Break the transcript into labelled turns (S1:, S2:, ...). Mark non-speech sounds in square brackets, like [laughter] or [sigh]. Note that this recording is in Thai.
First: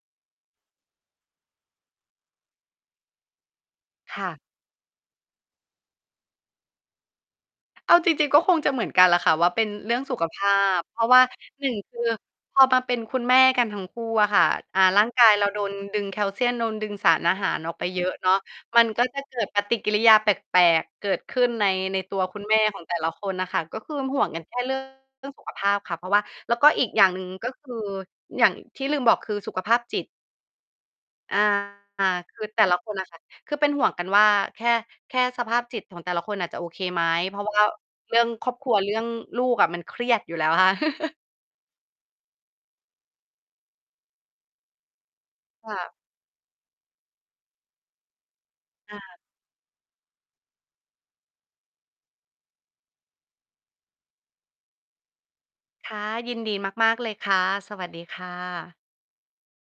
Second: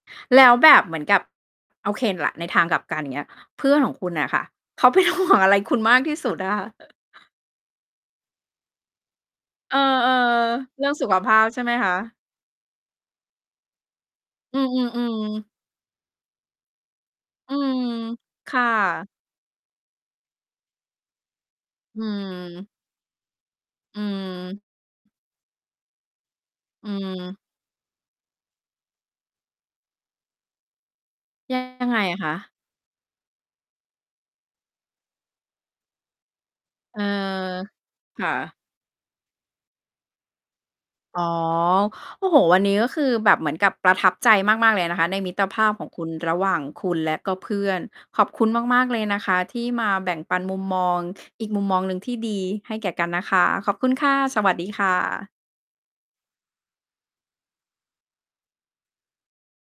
S1: แล้วแบบเหมือนกับ โอเค แหละ ในทางกลับกัน อย่างเงี้ย เพื่อนของคุณ
S2: ค
S1: น่
S2: ่
S1: ะ
S2: ะ
S1: ค่ะ เขา เป็นห่วง อะไรคุณมากที่สุดอะค่ะ [chuckles]
S2: เอาจริง ๆ ก็คงจะเหมือนกันแหละค่ะว่า เป็น
S1: เออ
S2: เรื่องสุขภา
S1: ๆ เ
S2: พ
S1: รื่อง
S2: เพร
S1: ส
S2: า
S1: ุ
S2: ะ
S1: ข
S2: ว่า
S1: ภาพ ใช่
S2: หน
S1: ไ
S2: ึ
S1: หม
S2: ่ง
S1: ค
S2: ค
S1: ะ?
S2: ือพอมาเป็นคุณแม่กันทั้งคู่อะค่ะ
S1: อื
S2: อ่า ร่าง
S1: อ
S2: กาย
S1: ๆ ๆ
S2: เราโดนดึงแคลเซียม โดนดึงสารอาห
S1: อ
S2: า
S1: ื
S2: รออก
S1: ม
S2: ไปเยอะเนาะ
S1: ค่
S2: มันก
S1: ะ
S2: ็จะเกิดปฏิกิริยาแปลก ๆ เกิดขึ้นใน ใ
S1: อ
S2: น
S1: ื
S2: ตัว คุณแม่
S1: ม
S2: ของแต่ละคนน่ะค่ะ ก็คื
S1: อื
S2: ม ห่วงกันแค่
S1: ม
S2: เรื่อง เรื่องสุขภาพค่ะ เพราะว่า แล้วก็อี
S1: อื
S2: กอย่างหนึ่ง
S1: ม
S2: ก็คือ อย่าง ที่ลืมบอกคือสุขภาพจิต อา
S1: ยัง ยังไงอะค
S2: ค
S1: ะ?
S2: ือแต่ละคนน่ะค่ะ คือเป็นห่วงกันว่า แค่ แค่สภาพจิตของแต่ละคนน่ะจะโอเค
S1: เอ
S2: ไห
S1: อ
S2: ม เพราะว่า เรื
S1: ค
S2: ่อ
S1: ่
S2: งคร
S1: ะ
S2: อบครัว เรื่องลูกอะมันเครียดอยู่แล้วค่ะ [chuckles]
S1: อ๋อ โอ้โฮ! วันนี้ก็คือแบบเหมือนกับประทับใจมาก ๆ เลยนะคะในมิตรภา
S2: ค
S1: พ
S2: ่
S1: ของ
S2: ะ
S1: คุณ ระหว่างคุณและก็เพื่อน ขอบคุณมาก ๆ
S2: อ
S1: เล
S2: า
S1: ยนะคะที่มาแบ่งปันมุมมองอีกมุมมองหนึ่งที่ดีให้แก่กันนะคะ ขอบคุณ ค่ะ สวัสดีค่ะ
S2: ค่ะ ยินดีมาก ๆ เลยค่ะ สวัสดีค่ะ